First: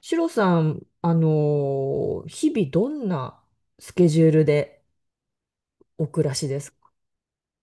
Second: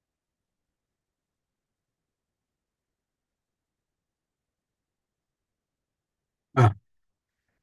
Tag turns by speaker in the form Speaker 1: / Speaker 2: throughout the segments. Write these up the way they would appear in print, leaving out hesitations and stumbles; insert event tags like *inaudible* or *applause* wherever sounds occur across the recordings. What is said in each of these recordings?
Speaker 1: シロさん、日々どんなスケジュールでお暮らしです
Speaker 2: あ、
Speaker 1: か？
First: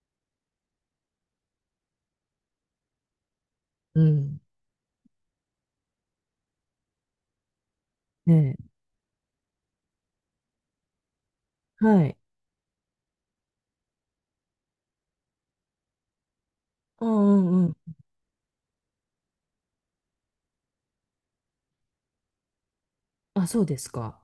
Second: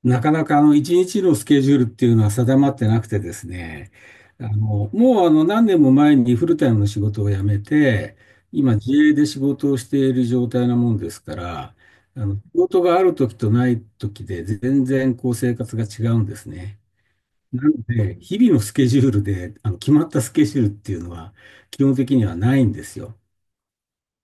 Speaker 2: なかなか一日のスケジュールっていうのは定まってなくてですね、
Speaker 1: うん。
Speaker 2: あのもうあの何年も前にフルタイムの仕事を辞めて、
Speaker 1: ね
Speaker 2: 今自営で仕事をしている状態なもんですから、
Speaker 1: え。はい。
Speaker 2: 仕事がある時とない時で全然こう生活が違うんですね。
Speaker 1: あ、う
Speaker 2: な
Speaker 1: んう
Speaker 2: の
Speaker 1: ん。
Speaker 2: で、日々のスケジュールで決まったスケジュールっていうのは基本的にはないんですよ。
Speaker 1: あ、そうですか。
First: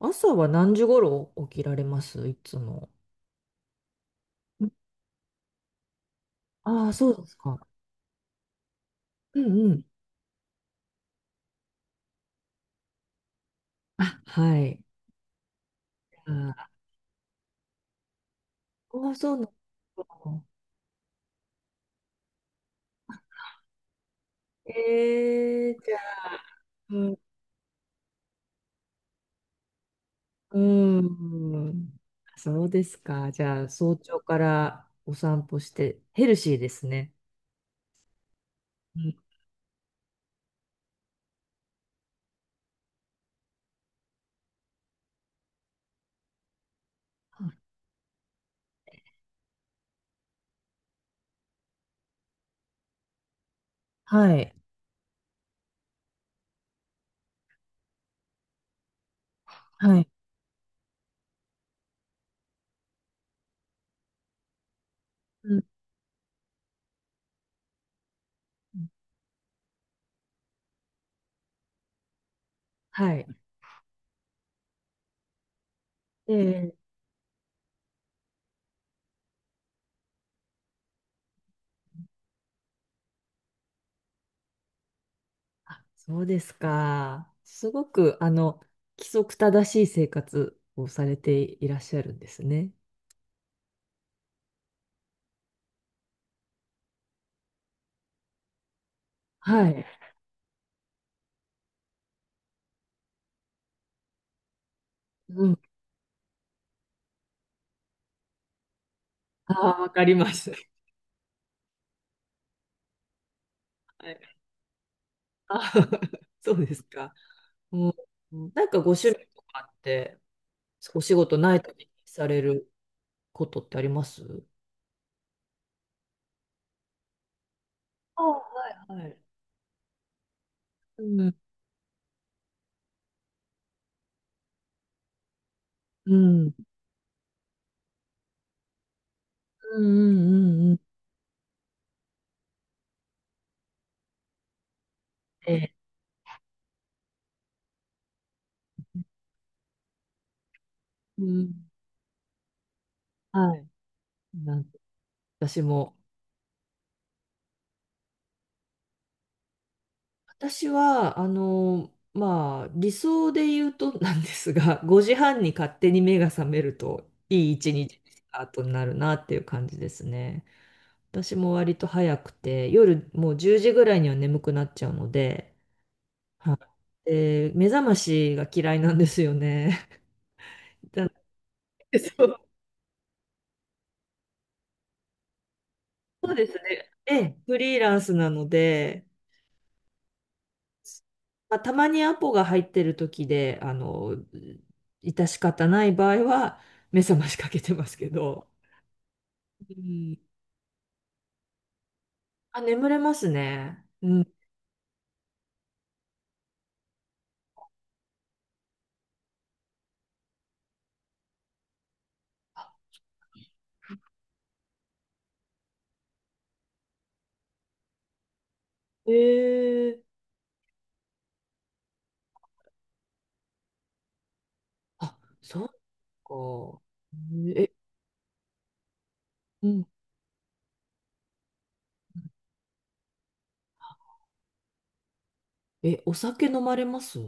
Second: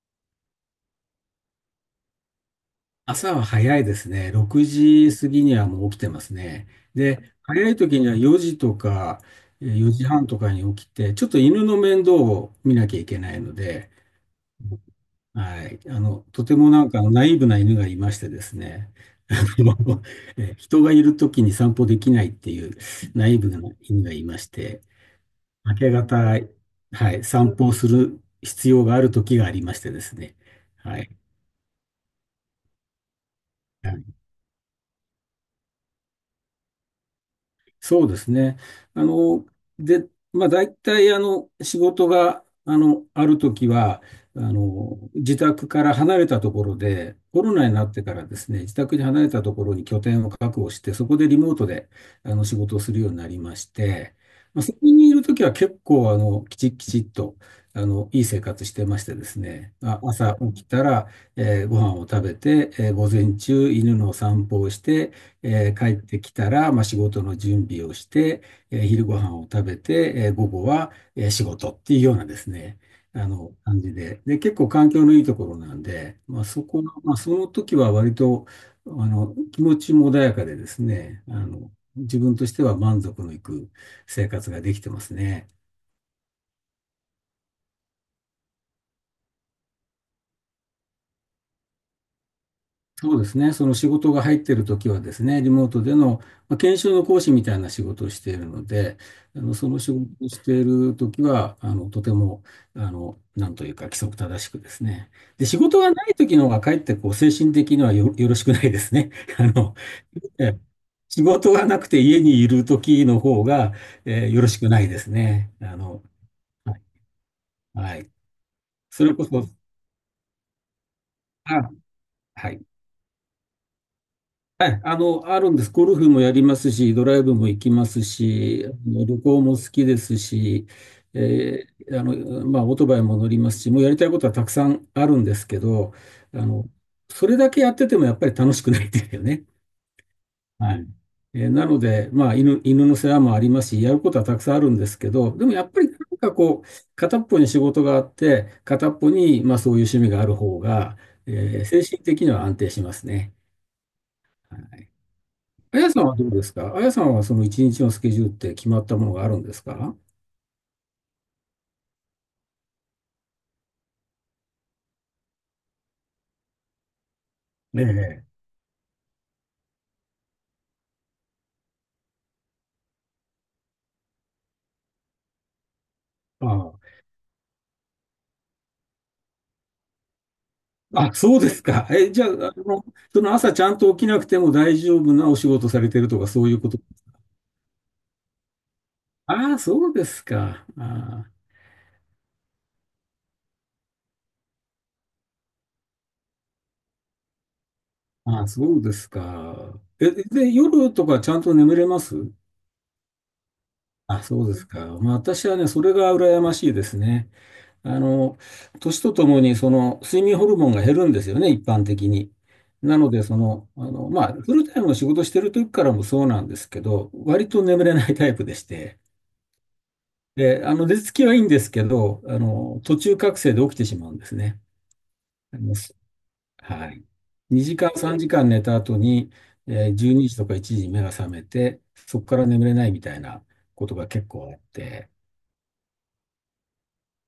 Speaker 1: 朝は何時頃起きられますいつも？
Speaker 2: 朝は早いですね。6時過ぎにはもう起きてますね。
Speaker 1: ああ、そうで
Speaker 2: で、
Speaker 1: すか。
Speaker 2: 早い時には4時とか
Speaker 1: うんうん。
Speaker 2: 4時半とかに起きて、ちょっと犬の面倒を見なきゃいけないので、
Speaker 1: あ、はい。
Speaker 2: はい。とて
Speaker 1: あ、
Speaker 2: もなんかナイーブな犬がいましてですね。
Speaker 1: ああ、そうな
Speaker 2: *laughs*
Speaker 1: の。
Speaker 2: 人がいる時に散歩できないっていうナイーブな犬がいまして、
Speaker 1: え
Speaker 2: 明
Speaker 1: え、
Speaker 2: け
Speaker 1: じゃ
Speaker 2: 方、
Speaker 1: あ、う
Speaker 2: は
Speaker 1: ん、
Speaker 2: い、散歩をする必要がある時がありましてですね。は
Speaker 1: う
Speaker 2: い。
Speaker 1: ん。そうですか。じゃあ、早朝からお散歩してヘルシーですね。
Speaker 2: そうですね。あ
Speaker 1: うん。
Speaker 2: の、で、まあ、大体、仕事が、あるときは、自宅から離れたところで、コロナになってからですね、自宅に離れたところに拠点を確保して、そこでリモートで、仕事をするようになりまして、
Speaker 1: はい。
Speaker 2: まあ、そこにいるときは結構、きちっきちっと、いい生活してましてですね、ま
Speaker 1: は
Speaker 2: あ、
Speaker 1: い。
Speaker 2: 朝起きたら、ご飯を食べて、午前中、犬の散歩をして、
Speaker 1: うん
Speaker 2: 帰ってきたら、まあ、仕事の準備をして、
Speaker 1: うん、
Speaker 2: 昼ご飯を食べて、午後は、仕事っていうようなですね、
Speaker 1: はい。
Speaker 2: 感じで。で、結構環境のいいところなんで、まあ、そ
Speaker 1: で、
Speaker 2: この、まあ、その時は割と、気持ちも穏やかでですね、自分としては満足のいく生活ができてますね。
Speaker 1: あ、そうですか。すごく、規則正しい生活をされていらっしゃるんですね。
Speaker 2: そうですね。その仕事が入っているときはですね、リモートでの、まあ、研修の講師みたいな仕事をしているので、
Speaker 1: は
Speaker 2: その
Speaker 1: い。
Speaker 2: 仕事をしているときは、とても、なんというか規則正しくですね。
Speaker 1: う
Speaker 2: で、
Speaker 1: ん。
Speaker 2: 仕事がないときの方がかえってこう、精神的にはよ、よろしくないですね。*laughs* あの、
Speaker 1: ああ、わかりま
Speaker 2: え
Speaker 1: す。
Speaker 2: え
Speaker 1: *laughs*
Speaker 2: 仕事がなくて家にいるときの方が、
Speaker 1: はい。
Speaker 2: よろしくないですね。
Speaker 1: あー、 *laughs* そう
Speaker 2: は
Speaker 1: で
Speaker 2: い。
Speaker 1: すか。うん、
Speaker 2: はい、
Speaker 1: なんかご
Speaker 2: そ
Speaker 1: 趣
Speaker 2: れ
Speaker 1: 味
Speaker 2: こ
Speaker 1: と
Speaker 2: そ、
Speaker 1: かあって、お仕事ない
Speaker 2: あ、
Speaker 1: 時にされ
Speaker 2: はい。
Speaker 1: ることってあります？
Speaker 2: はい、あるんです。ゴルフもやりますし、ドライブも行きます
Speaker 1: ああ、は
Speaker 2: し、あ
Speaker 1: い
Speaker 2: の
Speaker 1: はい。
Speaker 2: 旅行も好きですし、
Speaker 1: うん、
Speaker 2: まあ、オートバイも乗りますし、もうやりたいことはたくさんあるんですけど、
Speaker 1: う
Speaker 2: あ
Speaker 1: ん、
Speaker 2: の、それだけやっててもやっぱり楽しくないですよね。
Speaker 1: うん、うん、うん。う
Speaker 2: は
Speaker 1: ん、
Speaker 2: い。なので、まあ、犬の世話もありますし、やることはたくさんあるんですけど、でも
Speaker 1: え
Speaker 2: やっ
Speaker 1: え、
Speaker 2: ぱりなんかこう、片っぽに仕事があって、片っぽに、まあ、そういう趣味がある方が、
Speaker 1: うん、
Speaker 2: 精神的には安定しますね。
Speaker 1: はい。なん私
Speaker 2: あや
Speaker 1: も、
Speaker 2: さんはどうですか？あやさんはその一日のスケジュールって決まったものがあるんですか？
Speaker 1: 私は、まあ、理想で言うとなんですが、5時半に勝手に目が覚めると、いい一
Speaker 2: え
Speaker 1: 日のス
Speaker 2: え。
Speaker 1: タートになるなっていう感じですね。私も割と早くて、夜もう10時ぐらいには眠くなっちゃうので、はい。
Speaker 2: あ
Speaker 1: で、目覚ましが嫌いなんですよね。*laughs* な
Speaker 2: あ。
Speaker 1: の
Speaker 2: あ、そうですか。
Speaker 1: で
Speaker 2: え、じ
Speaker 1: そ
Speaker 2: ゃあ、
Speaker 1: う
Speaker 2: その朝ちゃんと起きなくても大丈夫なお仕事されてるとか
Speaker 1: そう
Speaker 2: そ
Speaker 1: で
Speaker 2: う
Speaker 1: す
Speaker 2: いうこと。
Speaker 1: ね。ええ、フリーランスなので、
Speaker 2: ああ、そうですか。あ
Speaker 1: まあ、たまにアポが入ってる時で、致し方ない場合は、目覚ましかけてますけ
Speaker 2: あ、あ
Speaker 1: ど。
Speaker 2: あ、そうです
Speaker 1: う
Speaker 2: か。え、
Speaker 1: ん。
Speaker 2: で、夜とかちゃんと眠れます？
Speaker 1: あ、眠れますね。う
Speaker 2: あ、
Speaker 1: ん。
Speaker 2: そうですか。まあ私はね、それが羨ましいですね。あの、年とともに、その、睡眠ホルモンが減るんですよね、一般的に。なので、その、まあ、フルタイムの仕事してる時からもそうなんですけど、割と眠れないタイプでして、
Speaker 1: ええ、
Speaker 2: で、寝つきはいいんですけど、途中覚醒で起きてしまうんですね。
Speaker 1: あ、
Speaker 2: あ
Speaker 1: そう
Speaker 2: のす
Speaker 1: か。
Speaker 2: はい。
Speaker 1: え、
Speaker 2: 2時間、3時間寝た後に、
Speaker 1: うん。
Speaker 2: えー12時とか1時に目が覚めて、そこから眠れないみたいなことが結構あって、
Speaker 1: え、お酒飲まれます？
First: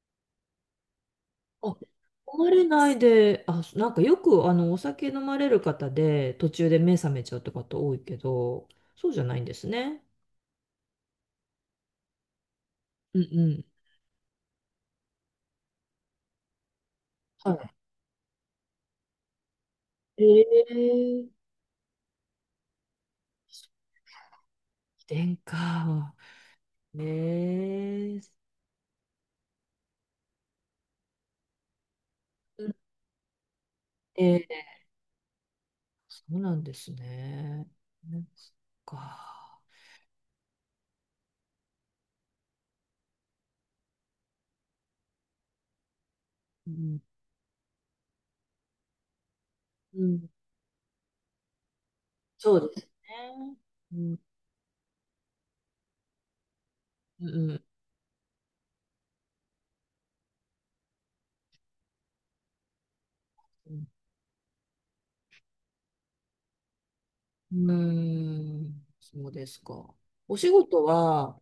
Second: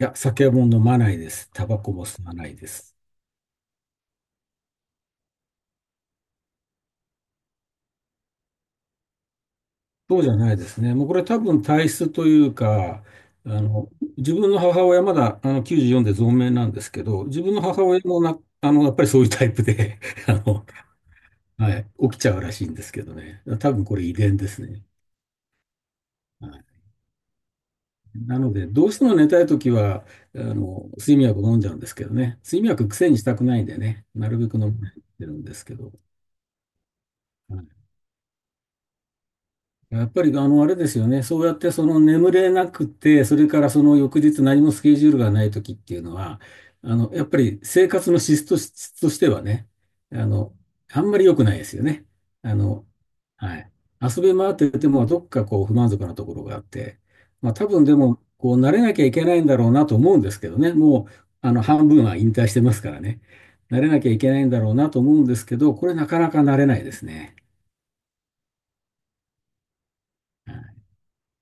Speaker 2: いや、酒も飲まないです。タ
Speaker 1: あ、
Speaker 2: バコも吸わ
Speaker 1: 飲
Speaker 2: な
Speaker 1: ま
Speaker 2: い
Speaker 1: れ
Speaker 2: で
Speaker 1: な
Speaker 2: す。
Speaker 1: いで、あ、なんかよく、お酒飲まれる方で、途中で目覚めちゃうって方多いけど、そうじゃないんですね。
Speaker 2: そうじゃないですね。もうこれ多分体質というか、
Speaker 1: うんう
Speaker 2: あ
Speaker 1: ん。
Speaker 2: の、自分の母親まだあの94で存命なんですけど、自分の
Speaker 1: は
Speaker 2: 母親もな、やっぱりそういうタイプで、
Speaker 1: い。
Speaker 2: *laughs* あの、
Speaker 1: ええー、遺
Speaker 2: はい、起きちゃうらしいんですけどね。多分これ遺伝ですね。
Speaker 1: 伝か。
Speaker 2: はい、
Speaker 1: ねえ。
Speaker 2: なので、どうしても寝たいときは、睡眠薬を飲んじゃうんですけどね。
Speaker 1: う
Speaker 2: 睡眠
Speaker 1: ん、
Speaker 2: 薬癖にしたくないんでね、な
Speaker 1: え
Speaker 2: るべく
Speaker 1: え、
Speaker 2: 飲まないようにしてるんですけど。
Speaker 1: そうなんですね。ね、そっか。
Speaker 2: やっぱり、あれですよね。そうやって、その眠れなくて、それからその翌日何もスケジュールがない時っていうのは、
Speaker 1: うん、
Speaker 2: やっぱり生活の質としてはね、
Speaker 1: う
Speaker 2: あ
Speaker 1: ん、
Speaker 2: の、あんまり良くないですよね。あ
Speaker 1: そうで
Speaker 2: の、
Speaker 1: すね。
Speaker 2: はい。
Speaker 1: うん、
Speaker 2: 遊び回ってても、どっかこう不満足なところがあって、
Speaker 1: う
Speaker 2: まあ
Speaker 1: ん、
Speaker 2: 多分でも、こう慣れなきゃいけないんだろうなと思うんですけどね。もう、半分は引退してますからね。
Speaker 1: う
Speaker 2: 慣
Speaker 1: ん、
Speaker 2: れなきゃいけないんだろうなと思うんですけど、これなかなか慣れないですね。
Speaker 1: うん、そうですか。お仕事は、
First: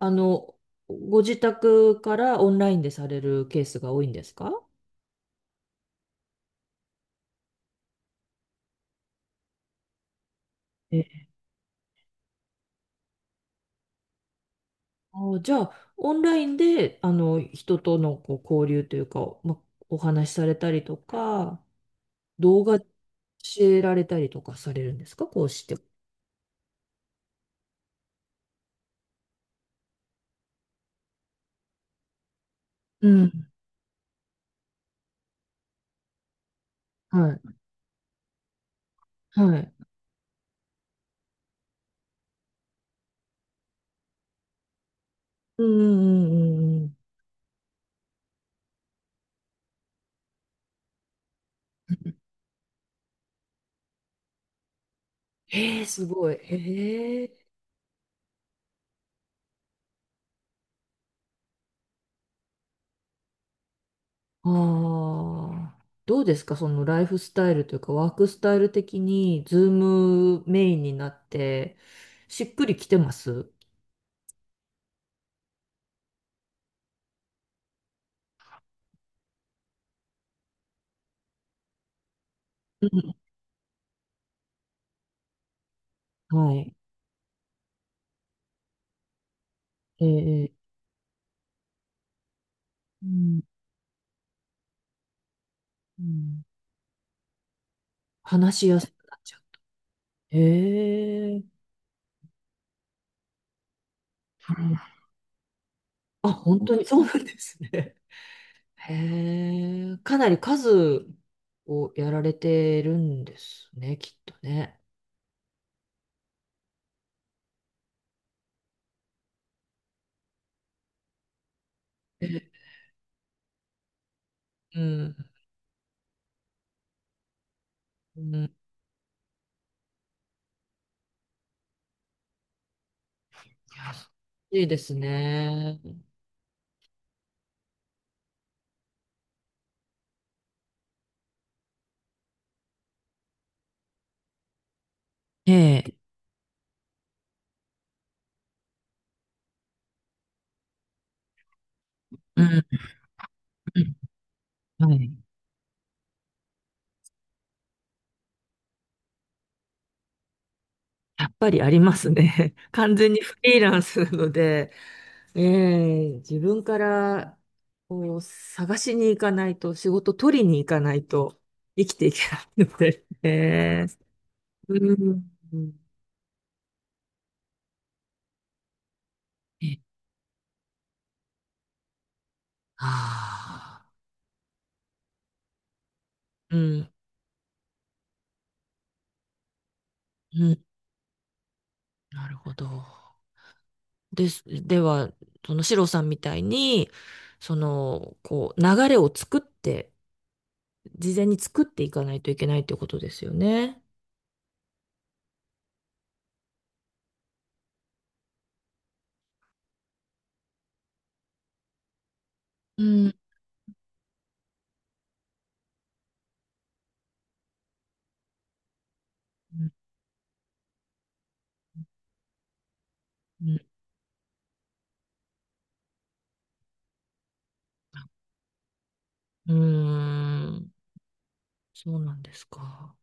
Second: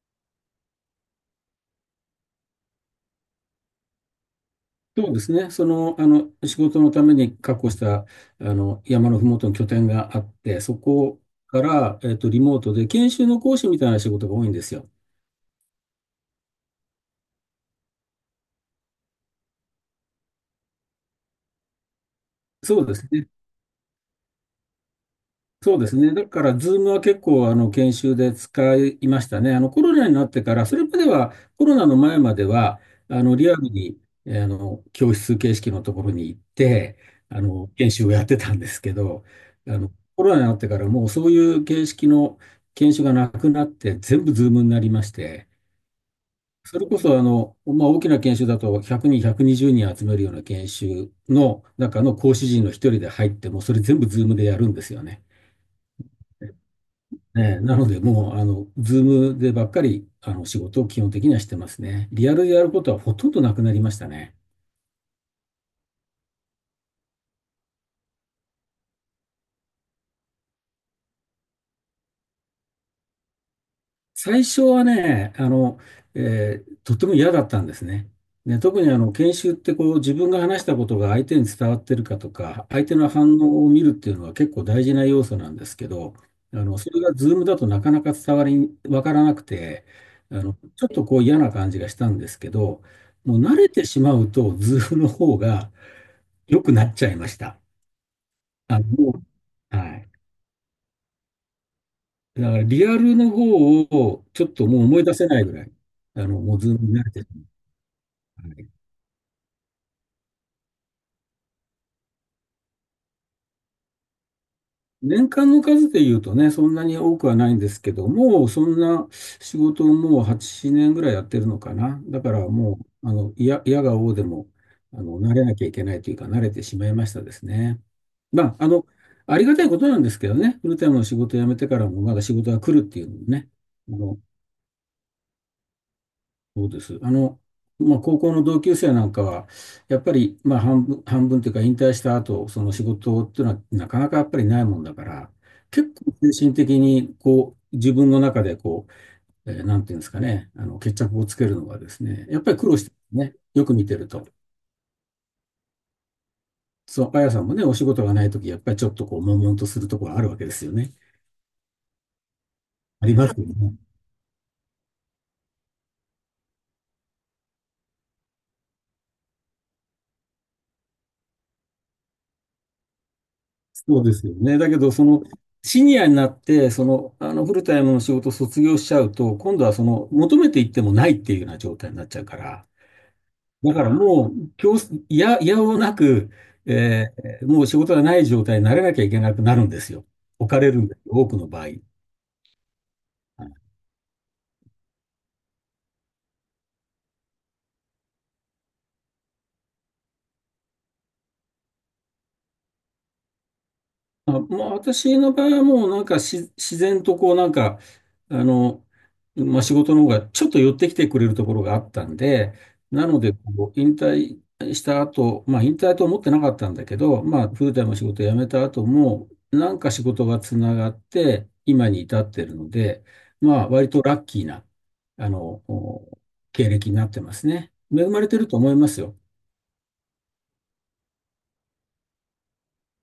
Speaker 1: あの、ご自宅からオンラインでされるケースが多いんですか？
Speaker 2: そうですね。その、仕事のために確保した、山のふもとの拠点があって、そ
Speaker 1: え
Speaker 2: こ
Speaker 1: え、
Speaker 2: から、えっと、リモートで研修の講師みたいな仕事が多いんですよ。
Speaker 1: あ、じゃあ、オンラインで、人とのこう交流というか、ま、お話しされたりとか、動画
Speaker 2: そ
Speaker 1: 教
Speaker 2: うですね。
Speaker 1: えられたりとかされるんですか、こうして？
Speaker 2: そうですね。だから、ズームは結構、研修で使いましたね。コロナになってから、それまでは、コロナの前までは、
Speaker 1: うん。
Speaker 2: リアルに、教室形式のところに行って、
Speaker 1: はい。
Speaker 2: 研修をやってたんですけど、
Speaker 1: はい。
Speaker 2: コロナになってから、もうそういう形式の研修がなくなって、全部ズームになりまして、
Speaker 1: うんうんう
Speaker 2: そ
Speaker 1: んう
Speaker 2: れ
Speaker 1: ん。
Speaker 2: こそ、まあ、大きな研修だと、100人、120人集めるような研修の中の講師陣の一人で入って、もそれ全部ズームでやるんですよね。
Speaker 1: ええ、すごい。
Speaker 2: ね
Speaker 1: ええ。
Speaker 2: え、なので、もう、ズームでばっかり、仕事を基本的にはしてますね。リアルでやることはほとんどなくなりましたね。
Speaker 1: ああ。どうですか、そのライフスタイルというか、ワークスタイル的に、ズームメインになって、しっくりきてます？
Speaker 2: 最初はね、とっても嫌だったんですね。ね、特にあの、研修ってこう、自分が話したことが相手に伝わってるかとか、相
Speaker 1: う
Speaker 2: 手の
Speaker 1: ん、
Speaker 2: 反応を見るっていうのは結構大事な要素なんですけど、
Speaker 1: はい。
Speaker 2: それがズームだとなかなか伝わり、わからなくて、
Speaker 1: ええ。
Speaker 2: ちょっとこう嫌な感じがしたんですけど、
Speaker 1: う
Speaker 2: もう
Speaker 1: ん。
Speaker 2: 慣れてしまうと、ズームの方が、
Speaker 1: うん、
Speaker 2: 良くなっちゃいました。
Speaker 1: 話しやすく
Speaker 2: も
Speaker 1: なっちゃう。
Speaker 2: う、はい。
Speaker 1: ええ。
Speaker 2: だからリアルの方をちょっともう思い出せないぐらい、
Speaker 1: あ、
Speaker 2: もう
Speaker 1: 本
Speaker 2: ズ
Speaker 1: 当
Speaker 2: ー
Speaker 1: に
Speaker 2: ムに
Speaker 1: そ
Speaker 2: 慣
Speaker 1: う
Speaker 2: れ
Speaker 1: な
Speaker 2: て
Speaker 1: ん
Speaker 2: る。
Speaker 1: ですね。
Speaker 2: はい。
Speaker 1: へえ、かなり数をやられてるんですね、きっとね。
Speaker 2: 年間の数で言うとね、そんなに多くはないんですけど、もうそんな仕事をもう8年ぐらいやってるのかな。だか
Speaker 1: え、
Speaker 2: らもう、いや、いやが応でも、
Speaker 1: うん、
Speaker 2: 慣れなきゃいけないというか、慣れてしまいましたですね。
Speaker 1: うん、い
Speaker 2: まあ、ありがたいことなんですけどね、フルタイムの仕事を辞めてからもまだ仕事が来るっていうのもね、あの、
Speaker 1: や、いいですね。
Speaker 2: そうです。まあ、高校の同級生なんかは、やっぱり、まあ、半分というか、引退した後、その仕事っていうのは、なかなかやっぱりないもんだから、
Speaker 1: え
Speaker 2: 結
Speaker 1: え、
Speaker 2: 構精神的に、こう、自分の中で、こう、えーなんていうんですかね、あの、決着をつけるのがですね、や
Speaker 1: う
Speaker 2: っぱり
Speaker 1: ん、
Speaker 2: 苦労してますね、よく見てると。
Speaker 1: うん、はい。
Speaker 2: そう、あやさんもね、お仕事がないとき、やっぱりちょっとこう、悶々とするところあるわけですよね。
Speaker 1: やっぱりありますね。*laughs* 完
Speaker 2: あ
Speaker 1: 全
Speaker 2: り
Speaker 1: に
Speaker 2: ま
Speaker 1: フ
Speaker 2: すよ
Speaker 1: リー
Speaker 2: ね。
Speaker 1: ランスなので、ええ、自分からこう探しに行かないと、仕事取りに行かないと生きていけないので、*laughs* ええ、
Speaker 2: そうですよね。だけ
Speaker 1: う
Speaker 2: ど、
Speaker 1: ん、うん、
Speaker 2: シニアになって、フルタイムの仕事を卒業しちゃうと、今度は
Speaker 1: ええ、
Speaker 2: その、求めていってもないっていうような状態になっちゃうから、だ
Speaker 1: あ
Speaker 2: からもう、強制、いや、いやおうなく、
Speaker 1: あ、うん。
Speaker 2: えもう仕事がない状態にならなきゃいけなくなるんですよ。
Speaker 1: う
Speaker 2: 置
Speaker 1: ん、
Speaker 2: かれるんですよ、多くの場合。
Speaker 1: なるほど。です。では、そのシロさんみたいに、その、こう、流れを作って、事前に作っていかないといけないってことですよね。
Speaker 2: あ、まあ、私の場合はもうなんかし自然とこうなんか、あの、まあ、仕事の方がちょっと寄ってきてくれるところがあったんで、
Speaker 1: う
Speaker 2: な
Speaker 1: ん。
Speaker 2: のでこう引退した後、まあ引退と思ってなかったんだけど、まあフルタイムの仕事を辞めた後も、
Speaker 1: うん
Speaker 2: なんか仕事がつながって今に至ってるので、まあ割とラッキーな、あの、お経歴になってますね。恵まれてると思いますよ。
Speaker 1: うん、うーん、そうなんですか。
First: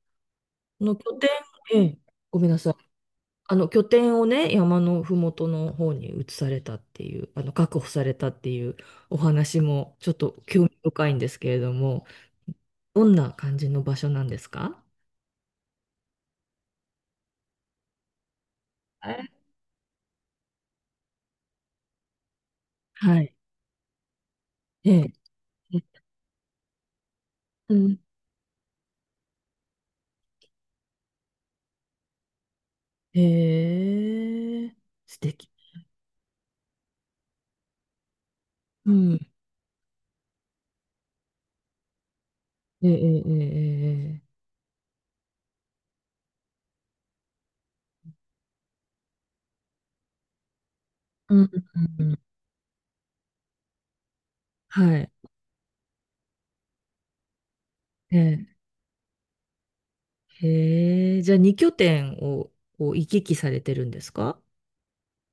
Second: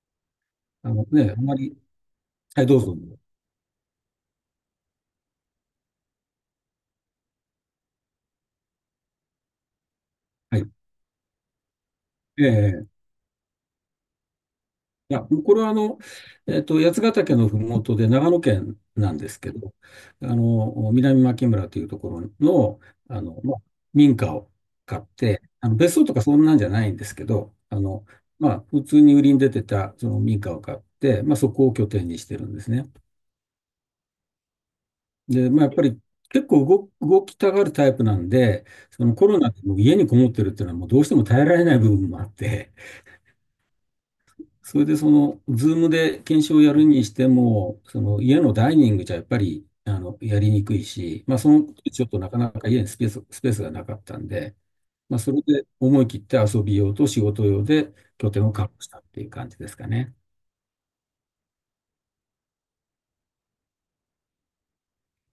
Speaker 1: こ
Speaker 2: あ
Speaker 1: の
Speaker 2: の
Speaker 1: 拠点、
Speaker 2: ね、あんまり、
Speaker 1: ええ、ごめんな
Speaker 2: はい、
Speaker 1: さい。
Speaker 2: どうぞ。
Speaker 1: あの拠点をね、山のふもとの方に移されたっていう、確保されたっていうお話もちょっと
Speaker 2: は
Speaker 1: 興
Speaker 2: い。
Speaker 1: 味深いんですけれども、
Speaker 2: ええ、
Speaker 1: どんな感じの場所なんですか？
Speaker 2: いや、これはあの、八ヶ岳のふもとで長野県なんですけど、あの、南牧村というところの、
Speaker 1: は
Speaker 2: あ
Speaker 1: い。
Speaker 2: の、まあ、民家を
Speaker 1: え
Speaker 2: 買っ
Speaker 1: え。
Speaker 2: て、あの、
Speaker 1: え、
Speaker 2: 別荘とかそんなんじゃないんですけど、
Speaker 1: う
Speaker 2: あ
Speaker 1: ん。
Speaker 2: の、まあ、普通に売りに出てたその民家を買って、まあ、そこを拠点にしてるんですね。
Speaker 1: へえ、素敵。
Speaker 2: で、まあ、やっぱり結構動きたがるタイプなんで、
Speaker 1: う
Speaker 2: そのコ
Speaker 1: ん。
Speaker 2: ロナでもう家にこもってるっていうのはもうどうしても耐えられない部分もあって、
Speaker 1: ええ、ええ、ええ。ええ、
Speaker 2: それでその、ズームで研修をやるにしても、その家のダイニングじゃやっぱり、あの、やりにくいし、
Speaker 1: う
Speaker 2: まあ
Speaker 1: ん。
Speaker 2: その時
Speaker 1: うん
Speaker 2: ち
Speaker 1: う
Speaker 2: ょっ
Speaker 1: ん、
Speaker 2: となかなか家にスペースがなかったんで、
Speaker 1: はい。
Speaker 2: まあそれで思い切って遊び用と仕事用で
Speaker 1: え
Speaker 2: 拠
Speaker 1: え。
Speaker 2: 点を確保したっていう感じですかね。
Speaker 1: へえ、じゃあ2拠点をこう行き来されてるんですか？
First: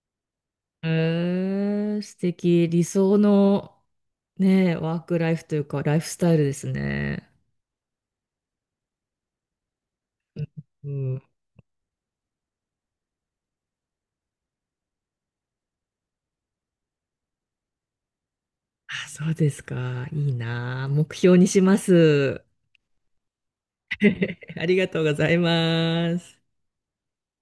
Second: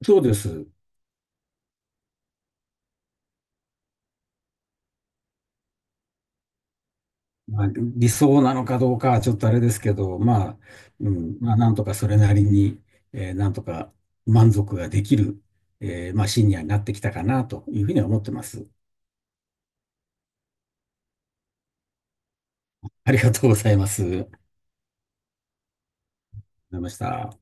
Speaker 2: そうです。
Speaker 1: へえ、素敵。理想の、ねえ、ワークライフというか、ライフスタイルですね。
Speaker 2: まあ、理想なのかどうかはちょっとあれですけど、まあ、
Speaker 1: う
Speaker 2: う
Speaker 1: ん。
Speaker 2: ん、まあなんとかそれなりに、なんとか満足ができる、まあシニアになってきたかなというふうには思ってます。
Speaker 1: あ、そうですか。いいなあ。目標にします。
Speaker 2: ありがとうございます。
Speaker 1: *laughs* ありがとうございます。
Speaker 2: りました。